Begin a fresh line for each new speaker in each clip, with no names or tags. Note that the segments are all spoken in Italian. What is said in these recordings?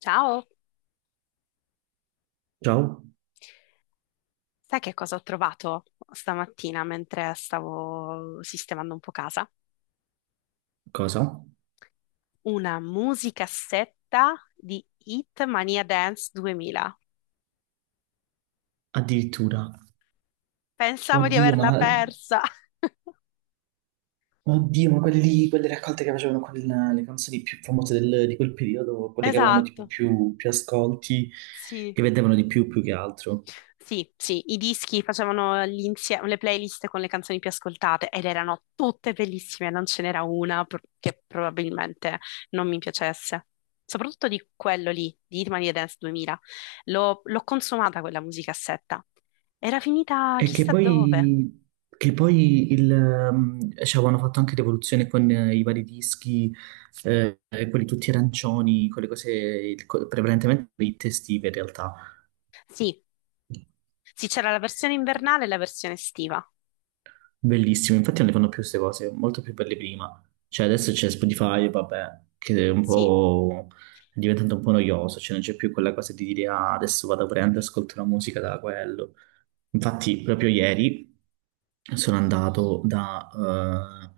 Ciao,
Ciao,
sai che cosa ho trovato stamattina mentre stavo sistemando un po' casa?
cosa?
Una musicassetta di Hit Mania Dance 2000.
Addirittura.
Pensavo di
Oddio,
averla
ma,
persa.
oddio, ma quelle raccolte che facevano con le canzoni più famose di quel periodo, quelle che avevano tipo
Esatto,
più ascolti,
sì.
che vendevano di più che altro.
Sì, sì, i dischi facevano le playlist con le canzoni più ascoltate ed erano tutte bellissime, non ce n'era una che probabilmente non mi piacesse. Soprattutto di quello lì, di Hitmania Dance 2000. L'ho consumata quella musicassetta. Era finita
E che
chissà dove.
poi, che poi ci avevano fatto anche rivoluzione con i vari dischi, eh, quelli tutti arancioni, quelle cose, prevalentemente le estive in realtà.
Sì, sì, c'era la versione invernale e la versione estiva.
Bellissimo, infatti non le fanno più queste cose, molto più belle prima. Cioè adesso c'è Spotify, vabbè, che è un
Sì,
po' è diventato un po' noioso, cioè non c'è più quella cosa di dire ah, adesso vado a prendere, ascolto la musica da quello. Infatti, proprio ieri sono andato da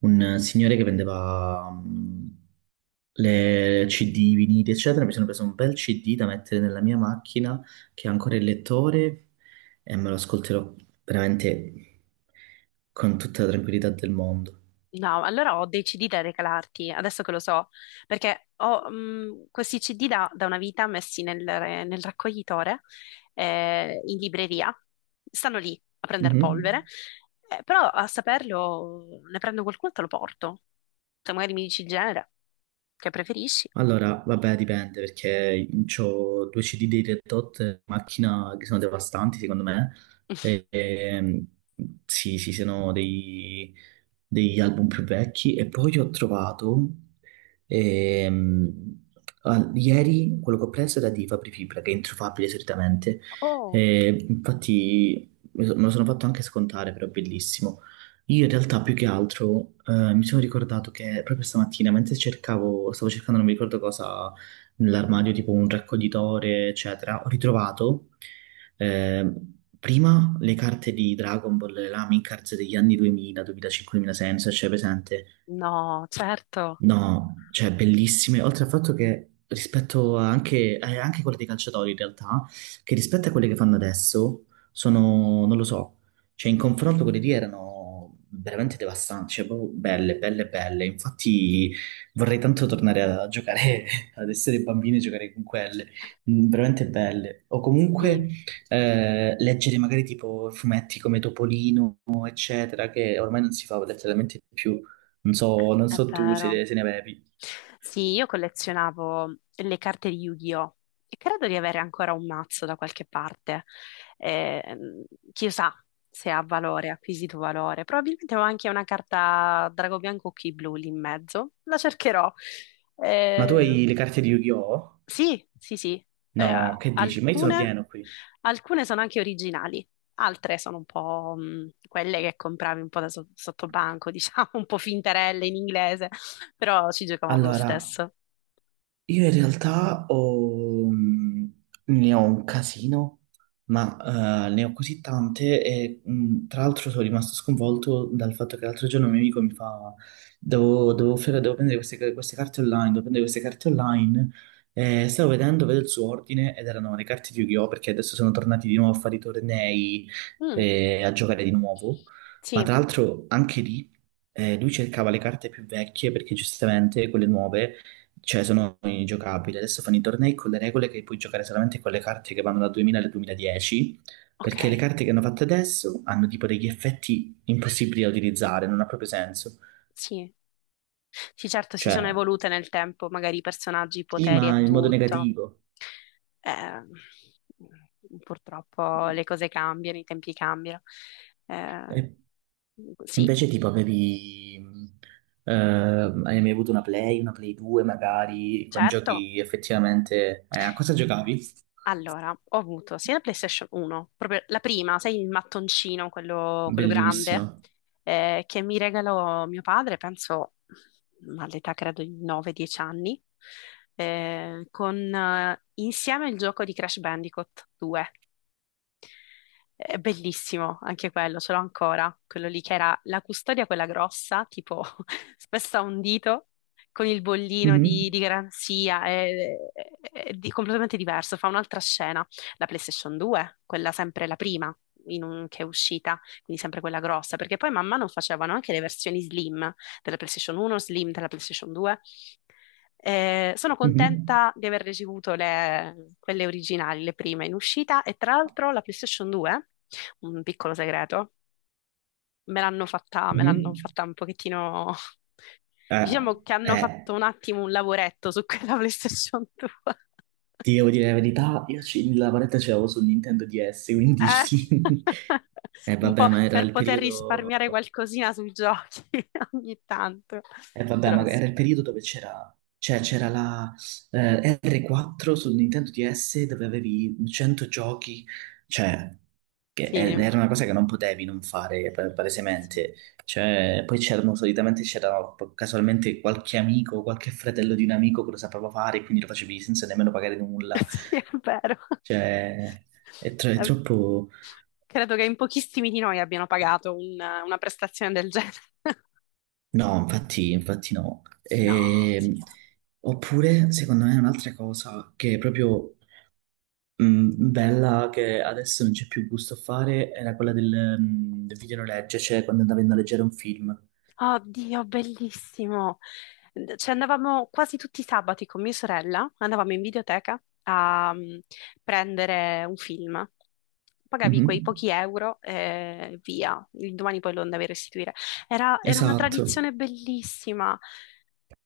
un signore che vendeva le CD, vinili, eccetera. Mi sono preso un bel CD da mettere nella mia macchina che ha ancora il lettore e me lo ascolterò veramente con tutta la tranquillità del mondo.
no, allora ho dei CD da regalarti, adesso che lo so, perché ho questi CD da una vita messi nel raccoglitore, in libreria. Stanno lì a prendere
Mhm.
polvere, però a saperlo ne prendo qualcuno e te lo porto. Se magari mi dici il genere che preferisci.
Allora, vabbè, dipende perché ho due CD dei Red Hot in macchina che sono devastanti, secondo me. E, ehm, sì, sì, sono degli album più vecchi. E poi ho trovato ehm, ieri quello che ho preso era di Fabri Fibra, che è introfabile solitamente.
Oh,
E infatti me lo sono fatto anche scontare, però è bellissimo. Io in realtà più che altro mi sono ricordato che proprio stamattina, stavo cercando non mi ricordo cosa nell'armadio, tipo un raccoglitore, eccetera, ho ritrovato eh, prima le carte di Dragon Ball, le Lamin cards degli anni 2000, 2005, 2006, non so se c'è presente.
no, certo,
No, cioè bellissime, oltre al fatto che rispetto a anche quelle dei calciatori in realtà, che rispetto a quelle che fanno adesso, sono, non lo so, cioè in confronto quelle lì erano veramente devastanti, cioè proprio belle, belle, belle, infatti vorrei tanto tornare a giocare, ad essere bambini e giocare con quelle, veramente belle, o comunque
sì,
leggere magari tipo fumetti come Topolino, eccetera, che ormai non si fa letteralmente più. Non
è
so tu
vero.
se ne avevi.
Sì, io collezionavo le carte di Yu-Gi-Oh! E credo di avere ancora un mazzo da qualche parte. Ehm, chissà se ha valore, ha acquisito valore. Probabilmente ho anche una carta Drago Bianco Occhi Blu lì in mezzo. La cercherò.
Ma tu
Eh,
hai le carte di Yu-Gi-Oh?
sì, sì, sì. Eh,
No, che dici? Ma io sono
alcune,
pieno qui.
alcune sono anche originali, altre sono un po' quelle che compravi un po' da sottobanco, diciamo, un po' finterelle in inglese, però ci giocavamo lo
Allora,
stesso.
io in realtà ne ho un casino, ma ne ho così tante e tra l'altro sono rimasto sconvolto dal fatto che l'altro giorno un mio amico mi fa, devo prendere queste carte online, devo prendere queste carte online, e vedo il suo ordine ed erano le carte di Yu-Gi-Oh! Perché adesso sono tornati di nuovo a fare i tornei
Mm,
e a giocare di nuovo, ma
sì,
tra l'altro anche lì lui cercava le carte più vecchie perché giustamente quelle nuove cioè sono ingiocabili. Adesso fanno i tornei con le regole che puoi giocare solamente con le carte che vanno dal 2000 al 2010, perché le
ok,
carte che hanno fatto adesso hanno tipo degli effetti impossibili da utilizzare, non ha proprio senso.
sì. Sì, certo, si sono
Cioè,
evolute nel tempo, magari i personaggi, i
sì,
poteri
ma
e
in modo
tutto.
negativo.
Eh, purtroppo le cose cambiano, i tempi cambiano. Eh,
E
sì,
invece tipo hai mai avuto una Play 2 magari, con
certo.
giochi effettivamente. A cosa giocavi?
Allora, ho avuto sia la PlayStation 1, proprio la prima, sai, il mattoncino, quello grande,
Bellissimo.
che mi regalò mio padre, penso all'età credo di 9-10 anni, con insieme il gioco di Crash Bandicoot 2. È bellissimo anche quello, ce l'ho ancora, quello lì che era la custodia, quella grossa, tipo spessa a un dito, con il bollino di,
Mhm,
di garanzia, è- è completamente diverso, fa un'altra scena. La PlayStation 2, quella sempre la prima che è uscita, quindi sempre quella grossa, perché poi man mano facevano anche le versioni slim della PlayStation 1, slim della PlayStation 2, sono
mhm,
contenta di aver ricevuto quelle originali, le prime in uscita e tra l'altro la PlayStation 2, un piccolo segreto, me l'hanno fatta, me l'hanno
mhm.
fatta un pochettino,
Eh,
diciamo che hanno fatto
eh,
un attimo un lavoretto su quella PlayStation 2.
Ti devo dire la verità, la paletta ce l'avevo su Nintendo DS, quindi
Eh,
sì. Eh
Un
vabbè,
po'
ma era
per
il
poter
periodo...
risparmiare qualcosina sui giochi ogni tanto.
Eh vabbè,
Però
ma era il periodo dove c'era. Cioè, c'era la R4 su Nintendo DS dove avevi 100 giochi, cioè, che
sì,
era una cosa che non potevi non fare,
sì,
palesemente. Cioè, poi c'erano, solitamente c'era casualmente qualche amico, qualche fratello di un amico che lo sapeva fare, quindi lo facevi senza nemmeno pagare nulla.
sì, è vero.
Cioè. È
È
troppo.
Credo che in pochissimi di noi abbiano pagato una prestazione del genere.
No, infatti, no.
No, signora.
Oppure, secondo me, un'altra cosa che è proprio bella, che adesso non c'è più gusto a fare, era quella del videonoleggio, cioè quando andavi a noleggiare un film.
Oddio, bellissimo. Ci andavamo quasi tutti i sabati con mia sorella, andavamo in videoteca a prendere un film. Pagavi quei
Mhm.
pochi euro e via. Il domani poi lo andavi a restituire. Era una
Esatto.
tradizione bellissima.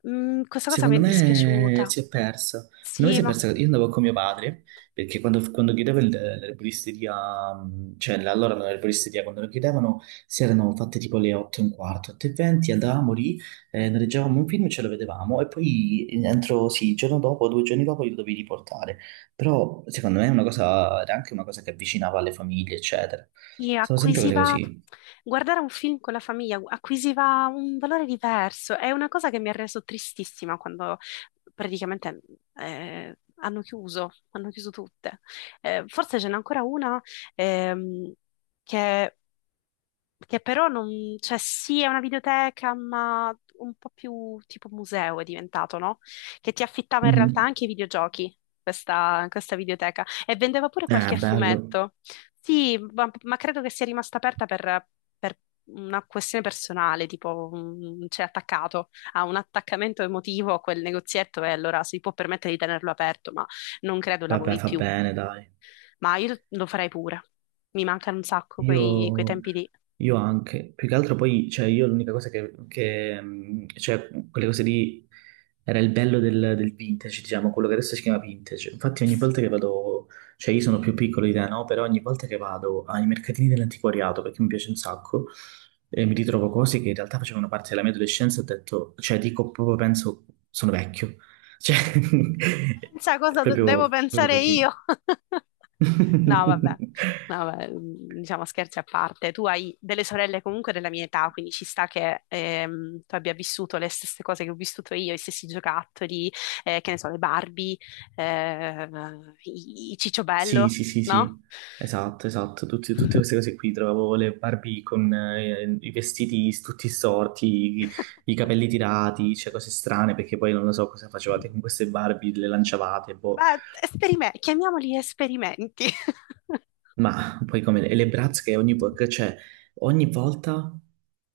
Questa cosa mi è
Secondo me
dispiaciuta.
si è persa. Secondo me
Sì,
si è
ma
persa. Io andavo con mio padre perché quando chiudeva l'erboristeria, cioè allora non l'erboristeria, quando lo chiudevano si erano fatte tipo le 8 e un quarto, 8 e 20, andavamo lì, noleggiavamo un film e ce lo vedevamo e poi entro, sì, il giorno dopo, 2 giorni dopo li dovevi riportare. Però secondo me è una cosa, era anche una cosa che avvicinava alle famiglie, eccetera.
sì,
Sono sempre cose così.
guardare un film con la famiglia acquisiva un valore diverso. È una cosa che mi ha reso tristissima quando praticamente hanno chiuso tutte. Forse ce n'è ancora una ehm, che che però non, cioè sì, è una videoteca, ma un po' più tipo museo è diventato, no? Che ti affittava in realtà
Mhm.
anche i videogiochi, questa videoteca, e vendeva pure qualche
Bello.
fumetto. Sì, ma credo che sia rimasta aperta per una questione personale, tipo c'è attaccato a un attaccamento emotivo a quel negozietto e allora si può permettere di tenerlo aperto, ma non credo
Vabbè,
lavori
fa
più.
bene, dai.
Ma io lo farei pure. Mi mancano un sacco quei
Io,
tempi lì.
io anche, più che altro poi, cioè io l'unica cosa cioè quelle cose lì, era il bello del vintage, diciamo, quello che adesso si chiama vintage. Infatti ogni volta che vado, cioè io sono più piccolo di te, no? Però ogni volta che vado ai mercatini dell'antiquariato, perché mi piace un sacco, e mi ritrovo cose che in realtà facevano parte della mia adolescenza, ho detto, cioè dico proprio, penso, sono vecchio. Cioè.
Pensa
È
cosa devo
proprio
pensare
così.
io. No, vabbè, no, vabbè, diciamo scherzi a parte. Tu hai delle sorelle comunque della mia età, quindi ci sta che tu abbia vissuto le stesse cose che ho vissuto io, i stessi giocattoli, che ne so, le Barbie, eh, i
Sì,
Cicciobello,
sì, sì,
no?
sì, esatto, esatto. Tutte queste cose qui, trovavo le Barbie con i vestiti tutti storti, i, i capelli tirati, cioè cose strane, perché poi non lo so cosa facevate con queste Barbie, le lanciavate, boh,
Beh, chiamiamoli esperimenti.
ma poi come e le Bratz che che, cioè, ogni volta,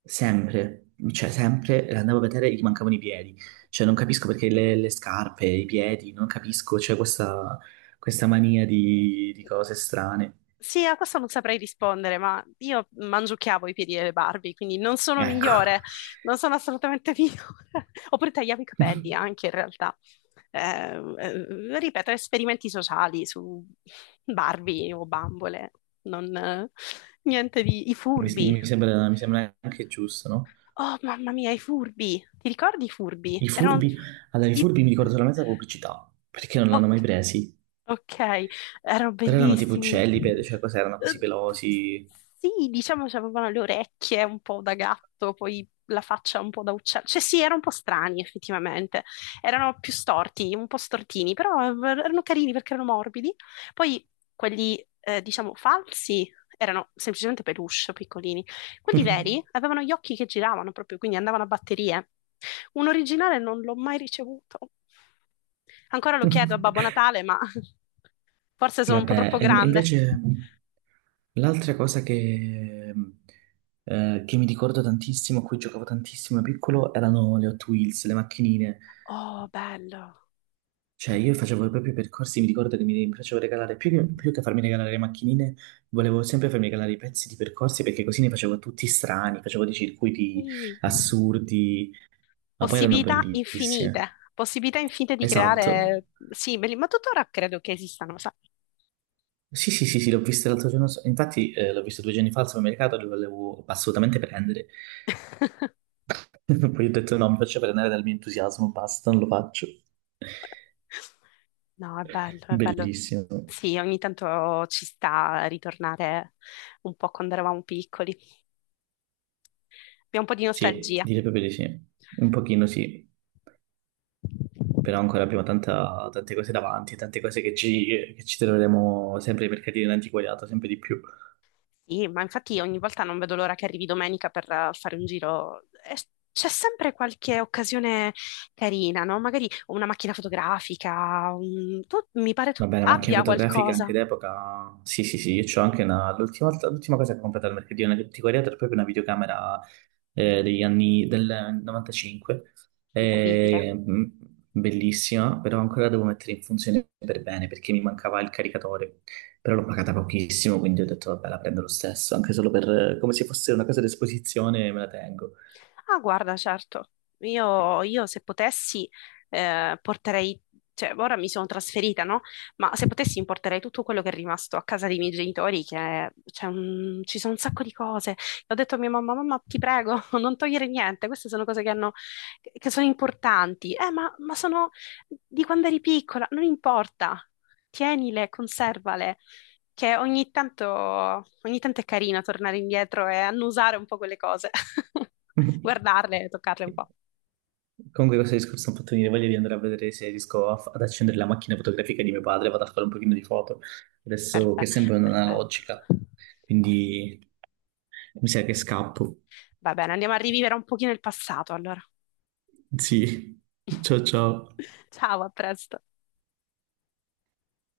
sempre, cioè sempre, le andavo a vedere e gli mancavano i piedi, cioè non capisco perché le scarpe, i piedi, non capisco, c'è questa mania di cose strane,
Sì, a questo non saprei rispondere, ma io mangiucchiavo i piedi delle Barbie, quindi non sono
ecco.
migliore, non sono assolutamente migliore. Oppure tagliavo i capelli anche in realtà. Ripeto, esperimenti sociali su Barbie o bambole, non, niente di. I
mi,
furbi.
mi sembra, mi sembra anche giusto, no?
Oh, mamma mia, i furbi. Ti ricordi i
I
furbi? Erano.
furbi, allora i
i-
furbi mi ricordo solamente la pubblicità, perché non l'hanno
Ok,
mai presi,
ok, erano
però erano tipo
bellissimi.
uccelli, cioè cos'erano erano così
Eh,
pelosi.
Sì, diciamo che avevano le orecchie un po' da gatto, poi la faccia un po' da uccello. Cioè sì, erano un po' strani effettivamente. Erano più storti, un po' stortini, però erano carini perché erano morbidi. Poi quelli, diciamo, falsi erano semplicemente peluche, piccolini. Quelli veri avevano gli occhi che giravano proprio, quindi andavano a batterie. Un originale non l'ho mai ricevuto. Ancora lo chiedo a Babbo Natale, ma. Forse sono un po'
Vabbè,
troppo
e
grande.
invece l'altra cosa che mi ricordo tantissimo, a cui giocavo tantissimo da piccolo, erano le Hot Wheels, le macchinine.
Oh, bello.
Cioè, io facevo proprio i percorsi, mi ricordo che mi piacevo regalare, più che farmi regalare le macchinine, volevo sempre farmi regalare i pezzi di percorsi perché così ne facevo tutti strani, facevo dei circuiti
Sì.
assurdi, ma poi erano
Possibilità
bellissime.
infinite. Possibilità infinite di
Esatto.
creare. Sì, ma tuttora credo che esistano, sai?
Sì, sì, sì, sì, l'ho vista l'altro giorno, so, infatti l'ho visto 2 giorni fa al supermercato, lo volevo assolutamente prendere. Poi ho detto no, mi faccio prendere dal mio entusiasmo, basta, non lo faccio.
No, è bello, è bello.
Bellissimo.
Sì, ogni tanto ci sta a ritornare un po' quando eravamo piccoli. Abbiamo un po' di
Sì,
nostalgia.
direi proprio di sì. Un pochino sì. Però ancora abbiamo tante cose davanti, tante cose che ci troveremo sempre ai mercatini dell'antiquariato, sempre di più.
Sì, ma infatti ogni volta non vedo l'ora che arrivi domenica per fare un giro. E c'è sempre qualche occasione carina, no? Magari una macchina fotografica, mi pare tu
Va bene, macchine
abbia
fotografiche anche
qualcosa.
d'epoca, sì sì sì, io c'ho anche una. L'ultima cosa che ho comprato al mercatino dell'antiquariato era proprio una videocamera degli anni del 95,
Incredibile.
eh, mh, bellissima, però ancora la devo mettere in funzione per bene perché mi mancava il caricatore, però l'ho pagata pochissimo, quindi ho detto vabbè la prendo lo stesso, anche solo per come se fosse una cosa d'esposizione me la tengo.
Ah, guarda, certo, io se potessi porterei, cioè ora mi sono trasferita, no? Ma se potessi importerei tutto quello che è rimasto a casa dei miei genitori, che c'è ci sono un sacco di cose. E ho detto a mia mamma, mamma, ti prego, non togliere niente, queste sono cose che sono importanti. Ma sono di quando eri piccola, non importa, tienile, conservale che ogni tanto è carino tornare indietro e annusare un po' quelle cose, guardarle, toccarle un po'.
Comunque questo discorso mi ha fatto venire voglia di andare a vedere se riesco a ad accendere la macchina fotografica di mio padre, vado a fare un pochino di foto, adesso che
Perfe-
è sempre
Perfetto.
un'analogica, quindi mi sa che scappo.
Va bene, andiamo a rivivere un pochino il passato allora.
Sì, ciao ciao.
Ciao, a presto.